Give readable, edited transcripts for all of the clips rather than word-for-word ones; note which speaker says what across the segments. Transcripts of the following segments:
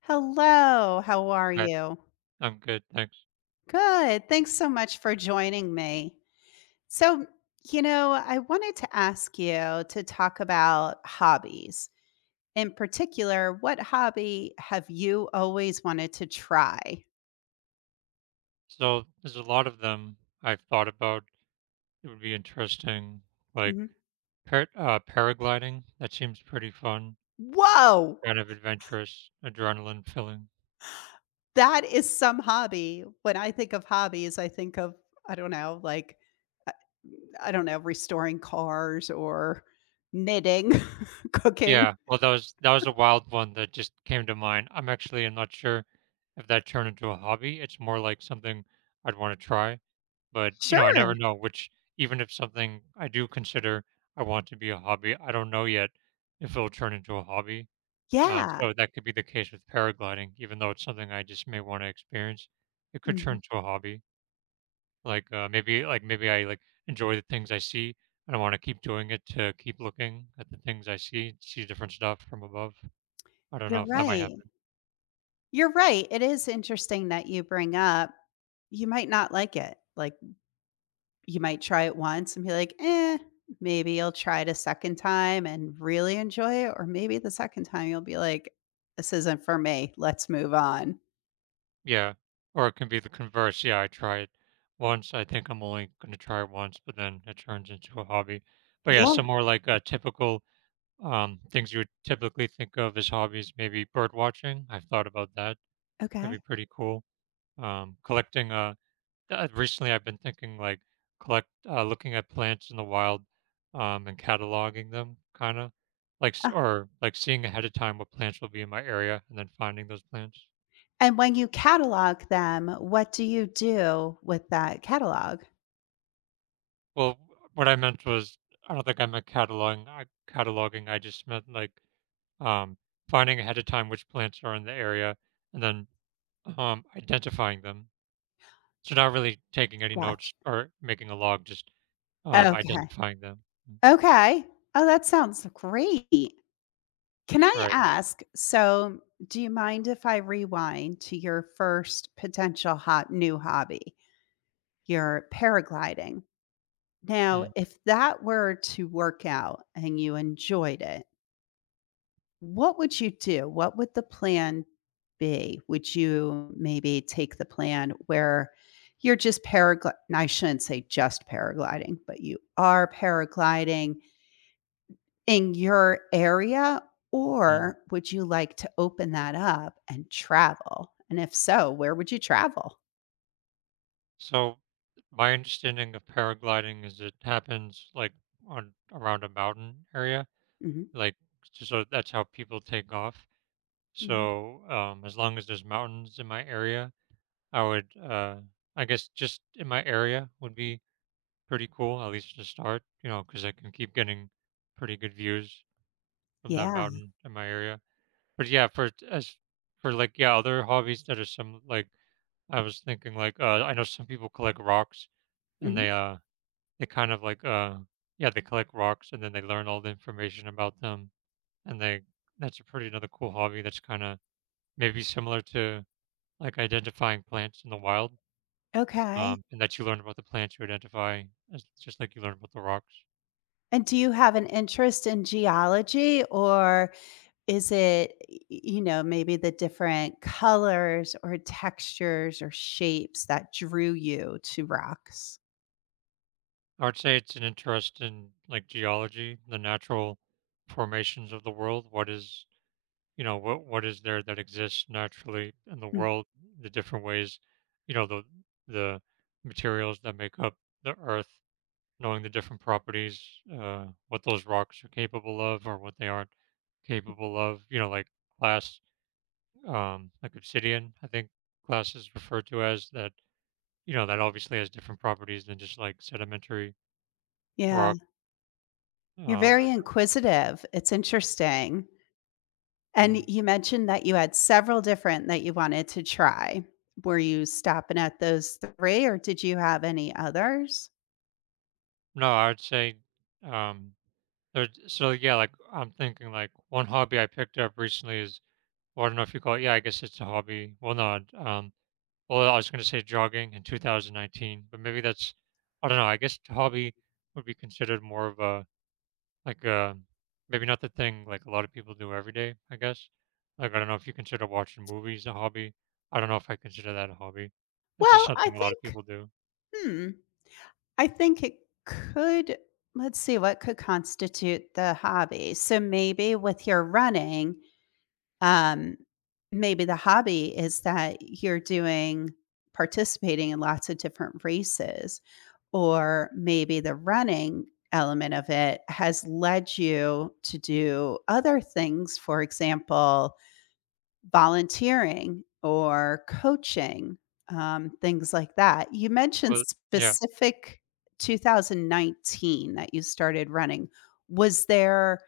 Speaker 1: Hello, how are
Speaker 2: Hi,
Speaker 1: you?
Speaker 2: I'm good, thanks.
Speaker 1: Good. Thanks so much for joining me. So I wanted to ask you to talk about hobbies. In particular, what hobby have you always wanted to try?
Speaker 2: So there's a lot of them I've thought about. It would be interesting, like
Speaker 1: Mhm.
Speaker 2: paragliding. That seems pretty fun,
Speaker 1: Whoa!
Speaker 2: kind of adventurous, adrenaline filling.
Speaker 1: That is some hobby. When I think of hobbies, I think of, I don't know, like, I I don't know, restoring cars or knitting, cooking.
Speaker 2: Yeah, well, that was a wild one that just came to mind. I'm not sure if that turned into a hobby. It's more like something I'd want to try, but I
Speaker 1: Sure.
Speaker 2: never know. Which, even if something I do consider I want to be a hobby, I don't know yet if it'll turn into a hobby. Um,
Speaker 1: Yeah.
Speaker 2: so that could be the case with paragliding, even though it's something I just may want to experience. It could turn
Speaker 1: Mhm.
Speaker 2: to a hobby. Like, maybe, like maybe I like enjoy the things I see, and I want to keep doing it to keep looking at the things I see, see different stuff from above. I don't know
Speaker 1: You're
Speaker 2: if that might
Speaker 1: right.
Speaker 2: happen.
Speaker 1: You're right. It is interesting that you bring up you might not like it. Like, you might try it once and be like, "Eh," maybe you'll try it a second time and really enjoy it, or maybe the second time you'll be like, "This isn't for me. Let's move on."
Speaker 2: Yeah, or it can be the converse. Yeah, I try it once. I think I'm only going to try it once, but then it turns into a hobby. But yeah,
Speaker 1: Yeah,
Speaker 2: some more, like, typical, things you would typically think of as hobbies. Maybe bird watching. I've thought about that. That'd
Speaker 1: okay.
Speaker 2: be pretty cool. Collecting Recently I've been thinking, like, collect looking at plants in the wild, and cataloging them, kind of like
Speaker 1: Uh,
Speaker 2: or like seeing ahead of time what plants will be in my area and then finding those plants.
Speaker 1: and when you catalog them, what do you do with that catalog?
Speaker 2: Well, what I meant was, I don't think I meant cataloging. I just meant like, um, finding ahead of time which plants are in the area, and then identifying them. So not really taking any notes
Speaker 1: Gotcha.
Speaker 2: or making a log, just
Speaker 1: Okay.
Speaker 2: identifying them. Mm.
Speaker 1: Okay. Oh, that sounds great. Can I
Speaker 2: Right.
Speaker 1: ask, so do you mind if I rewind to your first potential hot new hobby, your paragliding? Now,
Speaker 2: Mm,
Speaker 1: if that were to work out and you enjoyed it, what would you do? What would the plan be? Would you maybe take the plan where you're just paragliding? I shouldn't say just paragliding, but you are paragliding in your area,
Speaker 2: mm.
Speaker 1: or would you like to open that up and travel? And if so, where would you travel?
Speaker 2: So, my understanding of paragliding is, it happens like on, around a mountain area,
Speaker 1: Mhm,
Speaker 2: like so that's how people take off.
Speaker 1: mhm.
Speaker 2: So, as long as there's mountains in my area, I would, I guess, just in my area would be pretty cool, at least to start, you know, because I can keep getting pretty good views from that
Speaker 1: Yeah,
Speaker 2: mountain in my area. But yeah, as for, like, yeah, other hobbies that are some, like, I was thinking, like, I know some people collect rocks, and
Speaker 1: mhm,
Speaker 2: they kind of like, yeah, they collect rocks and then they learn all the information about them, and they that's a pretty another cool hobby, that's kinda maybe similar to, like, identifying plants in the wild,
Speaker 1: okay.
Speaker 2: and that you learn about the plants you identify as, just like you learn about the rocks.
Speaker 1: And do you have an interest in geology, or is it, y you know, maybe the different colors or textures or shapes that drew you to rocks?
Speaker 2: I would say it's an interest in, like, geology, the natural formations of the world. What is, you know, what is there that exists naturally in the
Speaker 1: Mm,
Speaker 2: world? The different ways, you know, the the materials that make up the earth, knowing the different properties, what those rocks are capable of or what they aren't capable of. You know, like glass, like obsidian, I think glass is referred to as that. You know, that obviously has different properties than just, like, sedimentary
Speaker 1: yeah,
Speaker 2: rock. Um,
Speaker 1: you're very
Speaker 2: and,
Speaker 1: inquisitive, it's interesting.
Speaker 2: mm,
Speaker 1: And you mentioned that you had several different that you wanted to try. Were you stopping at those 3, or did you have any others?
Speaker 2: no, I'd say, um, there. So yeah, like, I'm thinking, like, one hobby I picked up recently is, well, I don't know if you call it. Yeah, I guess it's a hobby. Well, no, well, I was going to say jogging in 2019, but maybe that's, I don't know. I guess hobby would be considered more of a, like, a, maybe not the thing like a lot of people do every day, I guess. Like, I don't know if you consider watching movies a hobby. I don't know if I consider that a hobby. That's just
Speaker 1: Well, I
Speaker 2: something a lot of
Speaker 1: think
Speaker 2: people do.
Speaker 1: hmm, I think it could let's see what could constitute the hobby. So maybe with your running, Um, maybe the hobby is that you're doing participating in lots of different races, or maybe the running element of it has led you to do other things, for example, volunteering or coaching, things like that. You mentioned
Speaker 2: Well, yeah,
Speaker 1: specific 2019 that you started running. Was there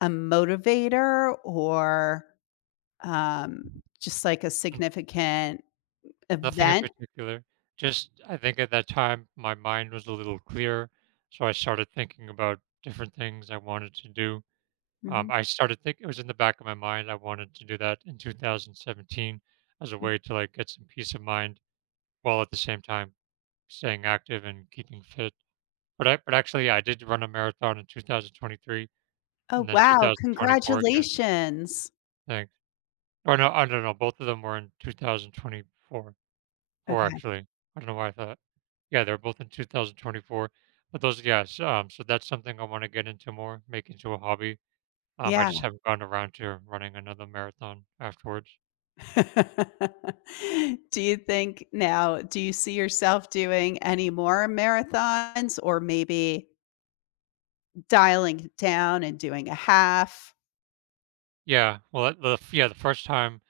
Speaker 1: a motivator or um, just like a
Speaker 2: n-
Speaker 1: significant
Speaker 2: nothing in
Speaker 1: event?
Speaker 2: particular. Just, I think at that time, my mind was a little clearer. So I started thinking about different things I wanted to do.
Speaker 1: Mhm,
Speaker 2: I started, think it was in the back of my mind, I wanted to do that in 2017 as a
Speaker 1: mm.
Speaker 2: way to, like, get some peace of mind while at the same time staying active and keeping fit. But actually, yeah, I did run a marathon in 2023 and
Speaker 1: Oh,
Speaker 2: then
Speaker 1: wow,
Speaker 2: 2024 again,
Speaker 1: congratulations.
Speaker 2: thanks. Or no, I don't know, both of them were in 2024 4
Speaker 1: Okay,
Speaker 2: actually. I don't know why I thought, yeah, they're both in 2024, but those, yes, so that's something I wanna get into more, make into a hobby. I just
Speaker 1: yeah.
Speaker 2: haven't gotten around to running another marathon afterwards.
Speaker 1: Do you think now do you see yourself doing any more marathons or maybe dialing it down and doing a half?
Speaker 2: Yeah, well, at the f yeah, the first time,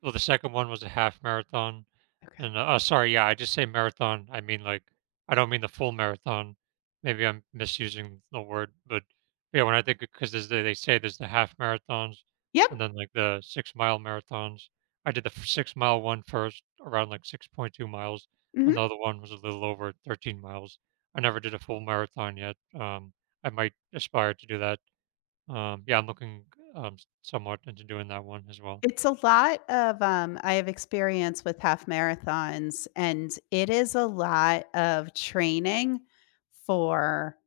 Speaker 2: well, the second one was a half marathon,
Speaker 1: Okay.
Speaker 2: and, sorry, yeah, I just say marathon, I mean, like, I don't mean the full marathon. Maybe I'm misusing the word, but yeah, when I think, because there's the, they say, there's the half marathons
Speaker 1: Yep,
Speaker 2: and then, like, the six-mile marathons. I did the f six-mile one first, around, like, 6.2 miles, and the
Speaker 1: mhm.
Speaker 2: other one was a little over 13 miles. I never did a full marathon yet, I might aspire to do that. Yeah, I'm looking, um somewhat into doing that one as well.
Speaker 1: It's a lot of, I have experience with half marathons, and it is a lot of training for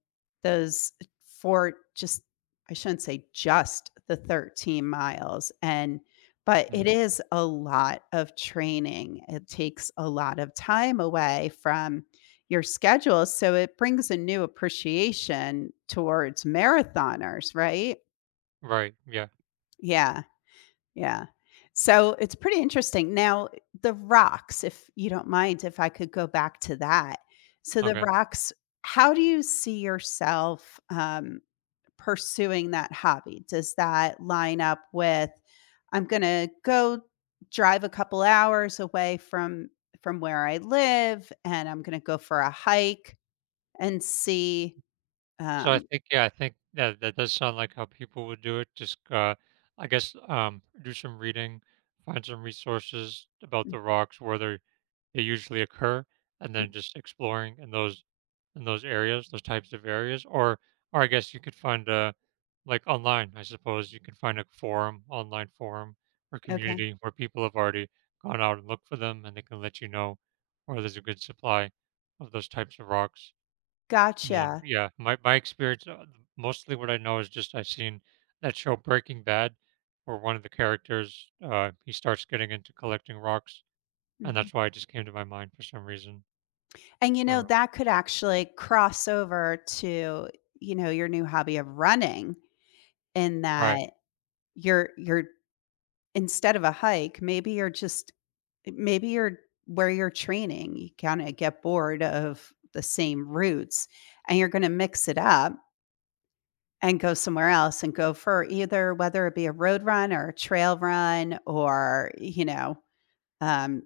Speaker 1: those for just I shouldn't say just the 13 miles, and but
Speaker 2: Mm.
Speaker 1: it is a lot of training. It takes a lot of time away from your schedule, so it brings a new appreciation towards marathoners, right?
Speaker 2: Right. Yeah.
Speaker 1: Yeah. Yeah. So it's pretty interesting. Now, the rocks, if you don't mind, if I could go back to that. So, the
Speaker 2: Okay.
Speaker 1: rocks, how do you see yourself pursuing that hobby? Does that line up with, I'm going to go drive a couple hours away from where I live and I'm going to go for a hike and see
Speaker 2: So I
Speaker 1: um
Speaker 2: think, yeah, I think that that does sound like how people would do it. Just, I guess, do some reading, find some resources about the rocks, where they usually occur, and then just exploring in those, areas, those types of areas, or I guess you could find a, like, online. I suppose you can find a forum, online forum, or
Speaker 1: okay
Speaker 2: community where people have already gone out and looked for them, and they can let you know where there's a good supply of those types of rocks.
Speaker 1: gotcha.
Speaker 2: Yeah, my experience, mostly what I know is just I've seen that show Breaking Bad, where one of the characters, he starts getting into collecting rocks, and
Speaker 1: Mm-hmm.
Speaker 2: that's why it just came to my mind for some reason.
Speaker 1: And, you know,
Speaker 2: Uh,
Speaker 1: that could actually cross over to, you know, your new hobby of running in
Speaker 2: right.
Speaker 1: that you're instead of a hike, maybe you're just maybe you're where you're training, you kinda get bored of the same routes, and you're gonna mix it up and go somewhere else and go for either whether it be a road run or a trail run or, you know, um,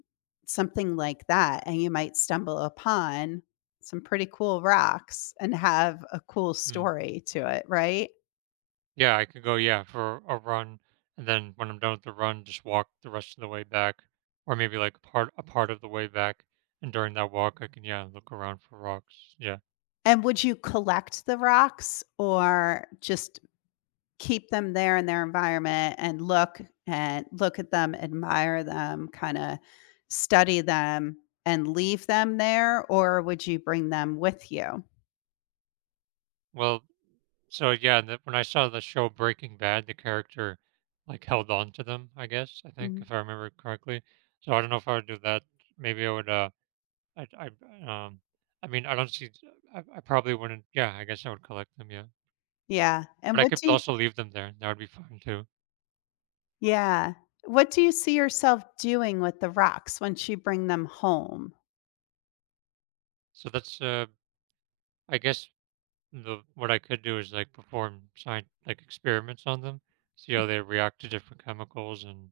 Speaker 1: something like that, and you might stumble upon some pretty cool rocks and have a cool
Speaker 2: Mm.
Speaker 1: story to it, right?
Speaker 2: Yeah, I could go, yeah, for a run, and then when I'm done with the run, just walk the rest of the way back, or maybe, like, part, a part of the way back, and during that walk, I can, yeah, look around for rocks. Yeah.
Speaker 1: And would you collect the rocks or just keep them there in their environment and look at them, admire them, kind of study them and leave them there, or would you bring them with you?
Speaker 2: Well, so yeah, when I saw the show Breaking Bad, the character like held on to them, I guess, I think,
Speaker 1: Mhm.
Speaker 2: if I remember correctly. So I don't know if I would do that. Maybe I would, I, I, um, I mean, I don't see, I probably wouldn't, yeah, I guess I would collect them, yeah.
Speaker 1: Yeah,
Speaker 2: But
Speaker 1: and
Speaker 2: I
Speaker 1: what
Speaker 2: could
Speaker 1: do you
Speaker 2: also leave them there. That would be fun too.
Speaker 1: Yeah. What do you see yourself doing with the rocks once you bring them home?
Speaker 2: So that's, I guess, what I could do is, like, perform science, like experiments on them, see how they react to different chemicals, and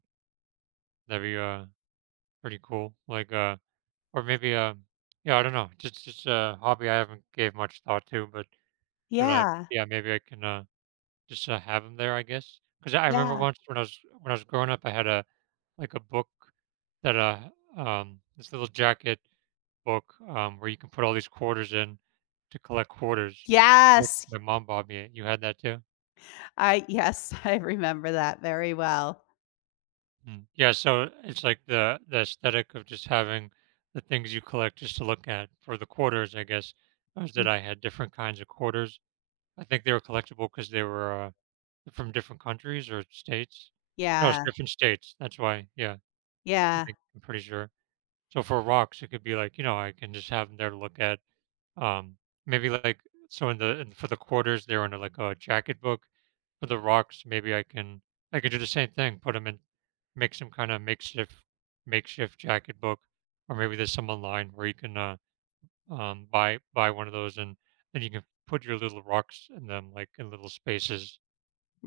Speaker 2: that'd be, pretty cool. Like, or maybe, yeah, I don't know, just a hobby I haven't gave much thought to, but
Speaker 1: Yeah.
Speaker 2: yeah, maybe I can, just, have them there, I guess, because I remember
Speaker 1: Yeah.
Speaker 2: once when I was, growing up, I had a, like, a book that, this little jacket book, where you can put all these quarters in to collect quarters. Like,
Speaker 1: Yes.
Speaker 2: my mom bought me it. You had that too?
Speaker 1: I yes, I remember that very well.
Speaker 2: Hmm. Yeah, so it's like the aesthetic of just having the things you collect just to look at, for the quarters, I guess, was that
Speaker 1: Mm.
Speaker 2: I had different kinds of quarters. I think they were collectible because they were, from different countries or states. No, it's
Speaker 1: Yeah.
Speaker 2: different states, that's why, yeah, I
Speaker 1: Yeah.
Speaker 2: think, I'm pretty sure. So for rocks, it could be like, you know, I can just have them there to look at, um, maybe like, so in the, in for the quarters, they're in, like, a jacket book. For the rocks, maybe I could do the same thing. Put them in, make some kinda makeshift, jacket book, or maybe there's some online where you can, buy one of those, and then you can put your little rocks in them, like, in little spaces.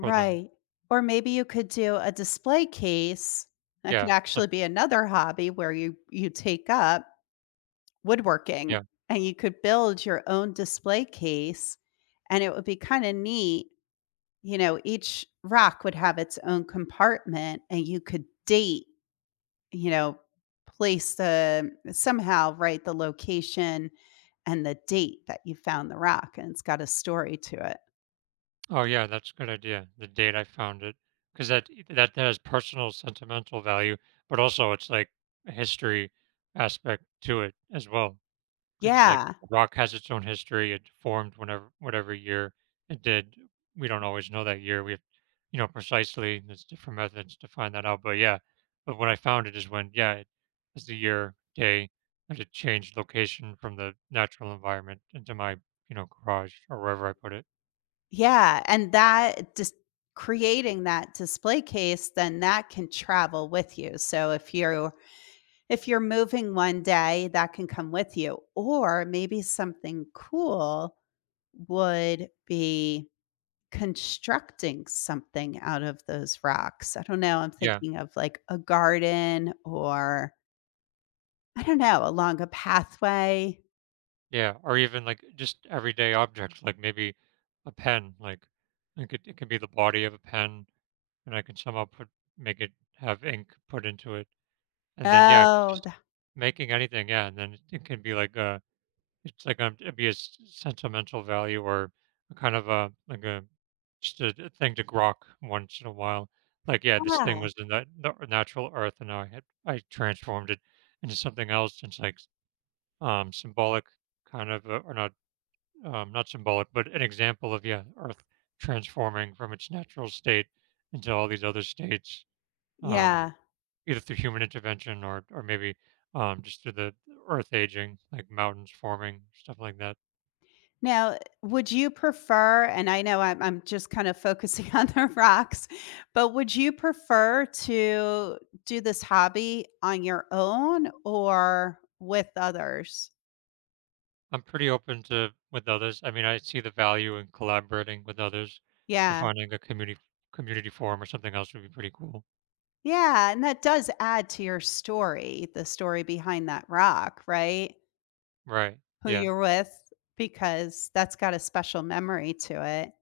Speaker 2: For them.
Speaker 1: Or maybe you could do a display case. That could
Speaker 2: Yeah, some.
Speaker 1: actually be another hobby where you take up
Speaker 2: Yeah.
Speaker 1: woodworking and you could build your own display case and it would be kind of neat you know, each rock would have its own compartment and you could date, you know, place the somehow write the location and the date that you found the rock and it's got a story to it.
Speaker 2: Oh, yeah, that's a good idea, the date I found it, 'cause that, that has personal sentimental value, but also it's like a history aspect to it as well. Because it's like,
Speaker 1: Yeah.
Speaker 2: rock has its own history. It formed whenever, whatever year it did. We don't always know that year. We have, you know, precisely. There's different methods to find that out. But yeah, but what I found it is when, yeah, it's the year day that it changed location from the natural environment into my, you know, garage or wherever I put it.
Speaker 1: Yeah, and that just creating that display case, then that can travel with you. So if you're moving one day, that can come with you. Or maybe something cool would be constructing something out of those rocks. I don't know, I'm
Speaker 2: Yeah,
Speaker 1: thinking of, like, a garden or I don't know, along a pathway.
Speaker 2: yeah, or even like just everyday objects, like maybe a pen, like it could be the body of a pen, and I can somehow put, make it have ink put into it. And then, yeah, it's
Speaker 1: Oh,
Speaker 2: just
Speaker 1: the
Speaker 2: making anything, yeah, and then it can be like a, it's like, it'd be a sentimental value or a kind of a like a, just a thing to grok once in a while. Like, yeah, this thing
Speaker 1: yeah,
Speaker 2: was in that natural earth, and now I transformed it into something else. It's like, symbolic, kind of, or not, not symbolic, but an example of, yeah, Earth transforming from its natural state into all these other states. Um,
Speaker 1: yeah.
Speaker 2: either through human intervention or maybe, just through the earth aging, like mountains forming, stuff like that.
Speaker 1: Now, would you prefer and I know I'm just kind of focusing on the rocks, but would you prefer to do this hobby on your own or with others?
Speaker 2: I'm pretty open to with others. I mean, I see the value in collaborating with others, so
Speaker 1: Yeah.
Speaker 2: finding a community, forum or something else would be pretty cool.
Speaker 1: Yeah, and that does add to your story, the story behind that rock, right?
Speaker 2: Right?
Speaker 1: Who
Speaker 2: Yeah,
Speaker 1: you're with, because that's got a special memory to it.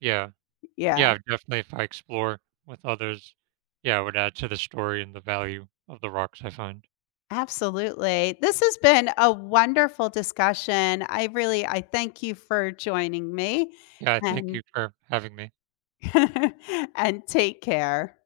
Speaker 2: yeah,
Speaker 1: Yeah,
Speaker 2: yeah. Definitely, if I explore with others, yeah, it would add to the story and the value of the rocks I find.
Speaker 1: absolutely. This has been a wonderful discussion. I really I thank you for joining me
Speaker 2: Yeah, I thank you
Speaker 1: and
Speaker 2: for having me.
Speaker 1: and take care.